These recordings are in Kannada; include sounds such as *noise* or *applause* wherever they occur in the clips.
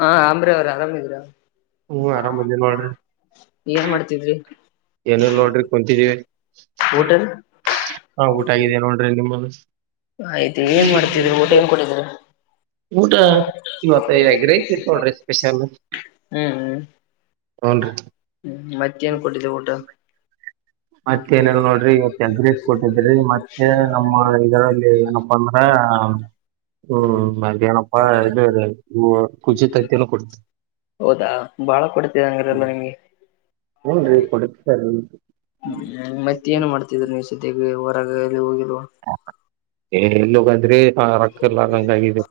ಹ ಆಂಧ್ರ ಅವ್ರೆ ಆರಾಮಿದ್ದೀರಾ ಹು ಆರಾಮ್ ಇರ್ಲಿಲ್ಲ ನೋಡ್ರಿ. ತಿದ್ರೆಪಿ ಏನೇಲ್ ನೋಡ್ರಿ ಕುಂತಿವಿ ಊಟ ಹಾ ಊಟ ಆಗಿದ್ಯಾ ನೋಡ್ರಿ ನಿಮ್ಮದು. ಆಯ್ತು ಏನ್ ಮಾಡ್ತಿರಿ ಊಟ ಏನ್ ಕೊಟ್ಟಿದ್ರು. ಊಟ ಇವತ್ತ ಎಗ್ ರೈಸ್ ಇತ್ ನೋಡ್ರಿ ಸ್ಪೆಷಲ್ ಹ್ಮುಹೂ ಅನ್ ರೀ ಹ್ಮ ಮತ್ತು ಯಾವು ಕೊಟ್ಟಿದ್ದೆ ಊಟ. ಮತ್ತೆ ಏನಲ್ ನೋಡ್ರಿ ಇವತ್ತೇನ್ ಗ್ರೀಸ್ ಕೊಟ್ಟಿದ್ರಿ ಮತ್ತೆ ನಮ್ಮ ಇದರಲ್ಲಿ ಏನು. ತ *unintelligible* ಹ್ಮ್ ಮದೇನಪ್ಪಾ ಇದು ಹು ಕುಜಿ ತತ್ತೀಲ್ಲ ಕುರುಚಿ. ಹೌದಾ ಬಾಳ ಕೊಡ್ತಿದೆಂಗ್ರಲ್ಲಾ ನಿಮ್ಗೆ ಹುನ್ ರೀ ಕೊಡತ್ಸಾರೀ. ಹ್ಮ್ ಮತ್ತ ಏನ್ ಮಾಡ್ತಿದ್ರು ನೀವು ಸದಕ ಹೊರಗ ಎಲ್ಲಿ ಹೋಗಿಲ್ವಾ ಎಲ್ಲೋಗಂದ್ರಿ ಆ ರೊಕ್ಕ ಇಲ್ಲಾರಂಗಾಗಿದೆ.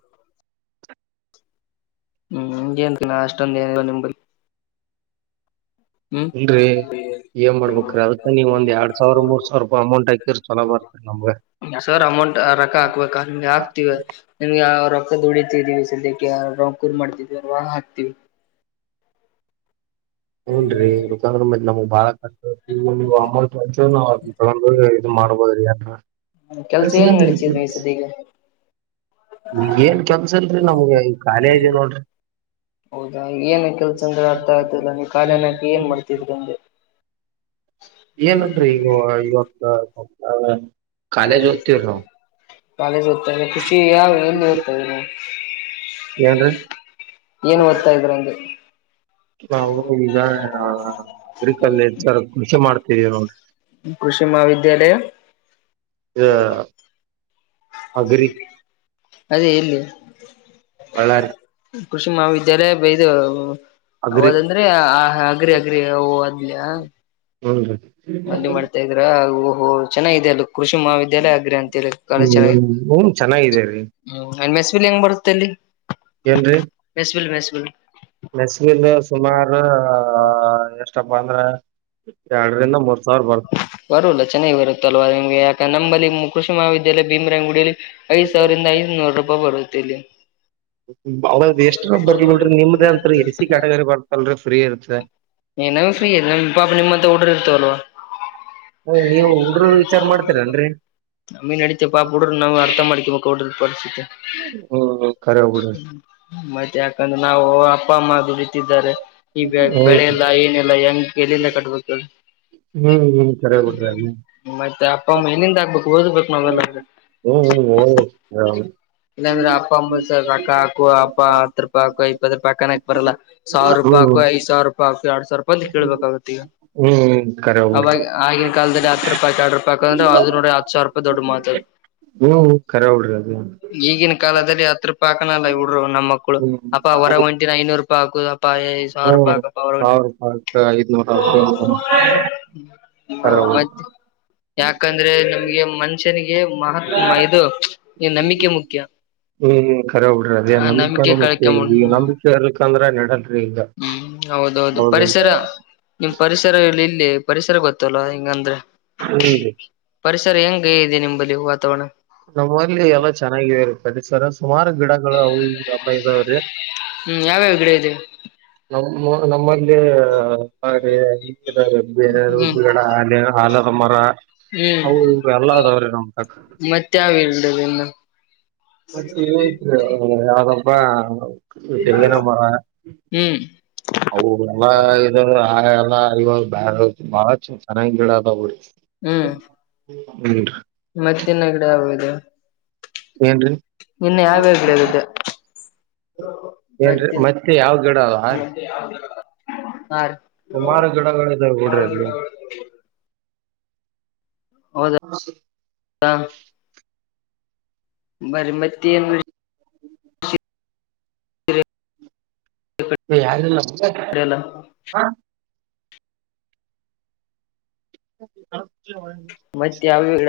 ಹುಂ ಹಂಗ ಏನ್ ಅಷ್ಟೊಂದ ಏನಿಲ್ಲಾ ನಂಬಲಿ ಹ್ಮ್ ಇಲ್ರಿ. ಎ ಮಾಡ್ಬೇಕ್ರೀ ಅದಕ್ಕ ನೀವ ಒಂದ ಎಡ್ ಸಾವಿರ ಮೂರ್ ಸಾವಿರ ರೂಪ ಅಮೌಂಟ್ ಹಾಕಿರ್ ಚಲೋ ಬರ್ತರಿಮಗೆ ಸರ್ ಅಮೌಂಟ್ ಆ ರೊಕ್ಕ ಹಾಕ್ಬೇಕು ಹಾಕ್ತಿವ ನಿಮ್ಗೆ ರೊಕ್ಕದ ದುಡತಿದೀವಿ ಸದ್ಯಕ್ಕೆ ರೋಕ್ ಮಾಡ್ತಿದವಲ್ವಾ ಹಾಕ್ತಿವಿ. ಹುಂ ನರೀ *unintelligible* ನಮಗ್ ಬಾಳ ಕ ಅಮೌಂಟ್ ಮಂಚ ನಾವು ಅದ ತೊಗೊಂಡ ಇದ ಮಾಡ್ಬೋದ್ರಿ ಅ ಕೆಲ್ಸ ಏನ್ ನಡಸಿದ್ರಿ *unintelligible* ಈಗ ಸದ್ಯಕ್ಕೆ ಏನ್ ಕೆಲ್ಸಲ್ರಿ ನಮ್ಗೆ ಈ ಕಾಲೇ ಅರಿವ ನೋಡ್ರಿ ಹೌದಾ ಏನ್ ಕೆಲ್ಸ ಅಂದ್ರ ಅರ್ಥ ಆಯ್ದಲ್ಲ ನೀ ಕಖಾಲಕಿ ಏನ್ ಮಾಡ್ತಿದ್ರಿ ಅಂದೆ. ಏನಲ್ರರಿ ಈಗ ಇವತ್ತು ಸ್ ಕಾಲೇಜ್ ಓದ್ತವರಿ ನಾವ ಕಾಲೇಜ್ ಓದತಾಲ್ಲ ಖುಷಿ ಯಾವ ಏನು ಓದತಾ ಇದ ಏನ್ರಿ ಏನ್ ಓದ್ತಾ ಇದ್ರಾ ಅಂದೆ ನಾವು ಈಗ ಅಗ್ರಿಕಲ್ಚರ್ ಕೃಷಿ ಕೃಷಿ ಮಾಡ್ತಿದೀವಿ ನೋಡಿ. ಕೃಷಿ ಮಹಾವಿದ್ಯಾಲಯಾ ಇದು ಅಗರಿ ಅದೇ ಎಲ್ಲಿ. ಬಳ್ಳಾರಿ ಕೃಷಿ ಮಹಾವಿದ್ಯಾಲಯ ಬೈದು ಅಗ್ರಿ ಯಾವದಂದ್ರೆ ಆ ಅಗ್ರಿ ಅಗ್ರಿ ಹ ಅದ್ಲಯಾ ಹು ರೀ ಇದ್ರ ಹ ಚೆನ್ನಾಗಿದೆ ಅದು ಕೃಷಿ ಮಹಾವಿದ್ಯಾಲಯ ಅಗ್ರೆ ಅಂತ ಕಾಲೆಜ್ ಹ್ಮ್ ಚೆನ್ನಾಗಿದೆ ಹ್ಮ್ ಚೆನ್ನಾಗಿದೇರಿ ಹುಂ ಮೆಸ್ಲಿ ಹೆಂಗ್ ಬರುತ್ತೆ ಅಲ್ಲಿ ಎನ್ರೀ mess bill mess bill mess bill ಸುಮಾರು ಎಷ್ಟಪ್ಪ ಅಂದ್ರ ಎರಡರಿಂದ ಮೂರ ಸಾವಿರ ಬರ್ತ್ರ ಬರಲ್ಲ ಚೆನ್ನಾಗಿ ಬರುತ್ತಲ್ವಾ ನಿಮ್ಗೆ ಯಾಕೆ ನಂಬಲ್ಲಿ ಕೃಷಿ ಮಹಾವಿದ್ಯಾಲಯ ಭೀಮರಾಯಗುಡಿಯಲ್ಲಿ ಐದ ಸಾವಿರದಿಂದ ಐದ್ನೂರು ರೂಪಾಯಿ ಬರುತ್ತ ಇಲ್ಲಿ ಅವದ ಎಷ್ಟರು ಬರ್ಲಿ ಬಿಡ್ರಿ ನಿಮ್ದ ಅಂತ ಎ ಸಿ ಕ್ಯಾಟಗರಿ ಬರ್ತಲರಿ ಫ್ರೀ ಇರ್ತ ಏನ ಫ್ರೀ ಇದೆ ಪಾಪ ನಿಮ್ಮತ್ತ ಹುಡರ ಇರ್ತಾ ಅಲ್ವಾ. ಓ ನೀವು ಹುಡುಗರು ವಿಚಾರ ಮಾಡ್ತೀರಲ್ರರಿ ನಮ್ಮಿ ನಡಿತೆ ಪಾಪ ಬಿಡ್ರ ನಾವು ಅರ್ಥ ಮಾಡಕಂಬಬೇಕ್ ಡ್ರ ಪರಿಸ್ಥಿತಿ. ಹು ಹೂ ಕರೆ ಬಿಡ ಹ್ಮ ಮತ್ತ್ ಯಾಕಂದ್ರೆ ನಾವು ಅಪ್ಪ ಅಮ್ಮಾ ದುಡಿತ್ತಿದ್ದಾರೆ ಈಗ ಹ್ಮ್ ಬೆಳೆ ಇಲ್ಲ ಏನ ಇಲ್ಲಾ ಹೆಂಗ್ ಎಲ್ಲಿಂದ ಕಟ್ಟಬೇಕು ಹ್ಮ್ ಹ್ಮ್ ಕರೆ ಬಿಡ್ರಿ ಅಲ್ಲಿ ಮತ್ತೆ ಅಪ್ಪ ಅಮ್ಮ ಇನ್ ಹೆಂಗ ಆಗ್ಬೇಕು *unintelligible* ಇಲ್ಲಾಂದ್ರೆ ಅಪ್ಪ ಅಮ್ಮ ರೋಕ್ಕ ಹಾಕು ಅಪ್ಪ ಹತ್ತ ರೂಪಾಯಿ ಹಾಕು ಇಪ್ಪತ್ತ ರೂಪಾಯಿ ಹಾಕ್ಕು ಅನಾಕ್ ಬರಲ್ಲಾ ಸಾವಿರ ರೂಪಾಯಿ ಹ್ಮ್ ಹಾಕೋ ಐದ ಸಾವಿರ ರೂಪಾಯ ಹಾಕು ಎರಡ್ ಸಾವಿರ ರೂಪಾಯಿ ಕೇಳ್ಬೇಕಾಗತ್ ಈಗ ಹ್ಮ ಕರೆವ್ ಅವಾಗ ಆಗಿನ ಕಾಲದಲ್ಲಿ ಹತ್ತ ರೂಪಾಯಿ ಯಾಡ್ ರೂಪಾಯಿಅಂದ್ರು ಅದು ನೋಡ್ರ ಹತ್ತ ಸಾವರ ರೂಪಾಯಿ ದೊಡ್ಡ ಮಾತದ. ಹ್ಮ್ ಕರೆ ಬಿಡ್ರಿ ಅದನ್. ಈಗಿನ ಕಾಲದಲ್ಲಿ ಹತ್ತು ರೂಪಾಯ ಹಾಕನಲ್ಲ ಇವಡ್ರು ನಮ್ಮ ಮಕ್ಕಳು ಹ್ಮ್ ಅಪ್ಪ ಹೊರ ಒಂಟಿನ ಐನೂರು ರೂಪಾಯಿ ಹಾಕು. ಪಾ ಐದ್ ಸಾವಿರ ರೂಪಾಯಿ ಹ್ಮ್ ಹಾಕಪ್ಪ ಹೊರಗ ಸಾವಿರ ಹೊಂಟಿನ ರೂಪಾಯಿ ಐದ್ನೂರ ಕರೆ ಮತ ಬಿಡ್ರಿ ಯಾಕಂದ್ರೆ ನಮ್ಗೆ ಮ ಮನಷ್ಯನಿಗೆ ಮಹಾತ್ ಇದು ನಂಬಿಕೆ ಮುಖ್ಯ. ಹ್ಮ್ ಕರೆ ಬಿಡ್ರಿ ಆ ಅದೇನ್ ನಂಬಿಕೆನ್ ನಂಬಿಕೆ ಮುಖ್ಯ ಕಳ್ಕೊಂಬಂಡ್ ಈಗ ನಂಬಿಕೆ ಇರ್ಲಿಕ್ಕ ಅಂದ್ರ ನಡಲರಿ ಈಗ. ಹ್ಮ್ ಹೌದೌದು ಹೌದಲ್ರಿ ಪರಿಸರ. ನಿಮ್ ಪರಿಸರ ಇಲ್ಲ ಇಲ್ಲಿ ಪರಿಸರ ಗೊತ್ತಲ್ಲೊ ಹಿಂಗಂದ್ರ. *unintelligible* ಪರಿಸರ ಹೆಂಗ ಇದೆ ನಿಂಬಲ್ಲಿ ವಾತಾವರಣ. ನಮ್ಮ್ ಊರ್ಲ್ಲಿ ಎಲ್ಲ ಚೆನ್ನಾಗಿದೆ ಪರಿಸರ. ಸುಮಾರು ಗಿಡಗಳು ಅವು ಇವು ಇದಾವ್ರೆ. ಹ್ಮ್ ಯಾವ್ಯಾವ ಗಿಡ ಇದೆ ನಮ್ಮ ನಮ್ಮಲ್ಲಿ ಹ್ಮ್ *unintelligible* ಆಲದ ಮರ ಹ್ಮ್ ಅವು ಇವು ಎಲ್ಲ ಅದಾವ್ರಿ ನಮ್ ತಕ್ಕ. ತ್ತ್ಯಾವ ಇಲ್ಲಾರಿನ್ನ. ಮತ್ತ ಇದ್ ಐತ್ರಿ ಯಾವ್ದೋಪಾ ತೆಂಗಿನ ಮರಾ. ಹ್ಮ್. *unintelligible* ಬಾಳ ಚೆನ್ನಾಗ ಗೀಡಾ ಅದಾವ್ರಿ. ಹ್ಮ್ ಹ್ಮ್ ರಿ. ಮತ್ತಿನ್ನ ಗಿಡ ಯಾವಿದೆ. ಏನ್ರಿ. ಇನ್ನೆ ಯಾವ ಯಾವ ಗಿಡವಿದೆ. ಏನ್ರಿ ಮತ್ತೆ ಯಾವ ಗಿಡ ಅದಾವ. *unintelligible* ಹಾ ರೀ ಸುಮಾರು ಗಿಡಗಳು ಇದಾವ್ ಬಿಡ್ರಿ ಅಲ್ಲೆನ. ಹೌದ್ ದಾ. ಬರ್ರಿ ಮತ್ತೇನ್ ಎ ಯಾರಿಲ್ಲಾ ಮುಂದೆ ಲ್ಲ ಹಾ. ಮತ್ತೆ ಯಾವ ಗಿಡ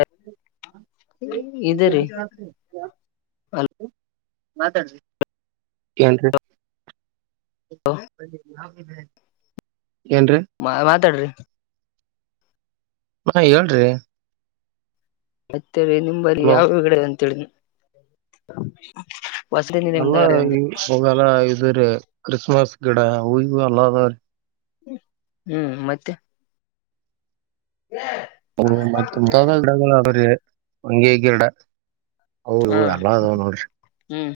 ಇದರಿ ಅಲ್ ಮಾತಾಡ ರೀ ಏನ್ರಿ. ಏನ್ರೀ. ಮಾ ಮಾತಾಡ್ರಿ. ಮ ಏನ್ರಿ. ಮತ್ತೆರಿ ನಿಂಬಲ್ಲಿ ಹಲೋ ಯಾವಗಿಡ ಅಂತೇಳಿನಿ. ಅಲ್ಲ ಅಂದೆ ಇ ಅವೆಲ್ಲಾ ಇದ್ರೀ ಕ್ರಿಸ್ಮಸ್ ಗಿಡ ಅವು ಇವು ಎಲ್ಲದವರಿ. ಹ್ಮ್ ಮತ್ತೆ. ಎ ಹು ಮತ್ತ ಮುಂತಾದ ಗಿಡಗಳು ಅವಾರಿ ಹೊಂಗೆ ಗಿಡ. ಅವು ಹ ಇವು ಎಲ್ಲಾ ಅದಾವ್ ನೋಡ್ರಿ ಹ್ಮ್.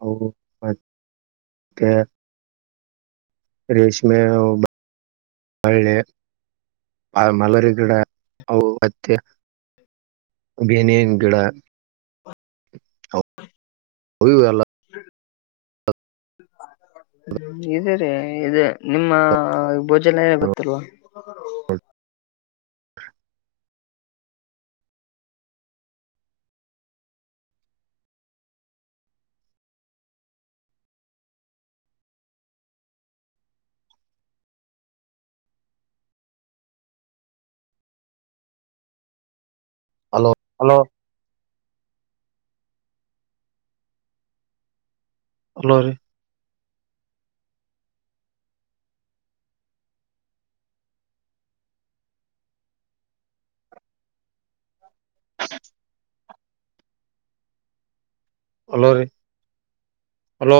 ಹೌ ಮ ತ್ತೆ. ರೇಶ್ಮೆ ಅವು ಬ್ ಬಳ್ಳಿ. ಆ ಮಲರಿ ಗಿಡ ಅವು ಹತ್ತಿ ಬೆನಿನ ಗಿಡಾ ಅವು ಅವುಯುವು ಎಲ್ಲ. ಹ *unintelligible* ಹ್ಮ ಇದದೆ ರೀ ಇದು ನಿಮ್ಮ ಭೋಜನ ಗೊತ್ತಲ್ವಾ ಬ *unintelligible* ಹಲೋ ಹಲೋ ಹಲೋ ರಿ ಹಲೋ ರೀ ಹಲೋ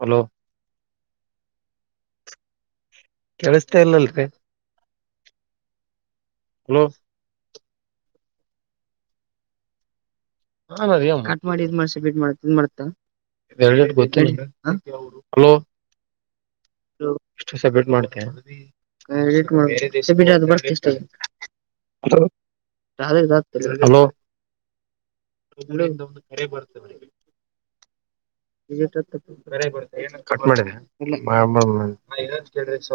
ಹಲೋ ಕೇಳಿಸ್ತಾ ಇಲ್ಲಲ್ರಿ ಹಲೋ *unintelligible* ಹಾ ಕಟ್ ಮಾಡಿ ಇದ್ ಮಾಡ್ಸ ಬಿಡ್ ಮಾಡತ ಇದ್ ಮಾಡ್ತಾ *unintelligible* ಹಲೋ *unintelligible* ಸಬ್ಮಿಟ್ ಮಾಡ್ತೆ *unintelligible* ಹ ಮಾಡ್ಬ ಅದು ಬರ್ ಎಷ್ಟ ಹಲೋ *unintelligible* ಹಲೋ ಒಂದು ಕರೆ ಬರ್ತದೆ *unintelligible* ಹ *unintelligible* *inaudible* ಕೇಳಿ ಸ್ವ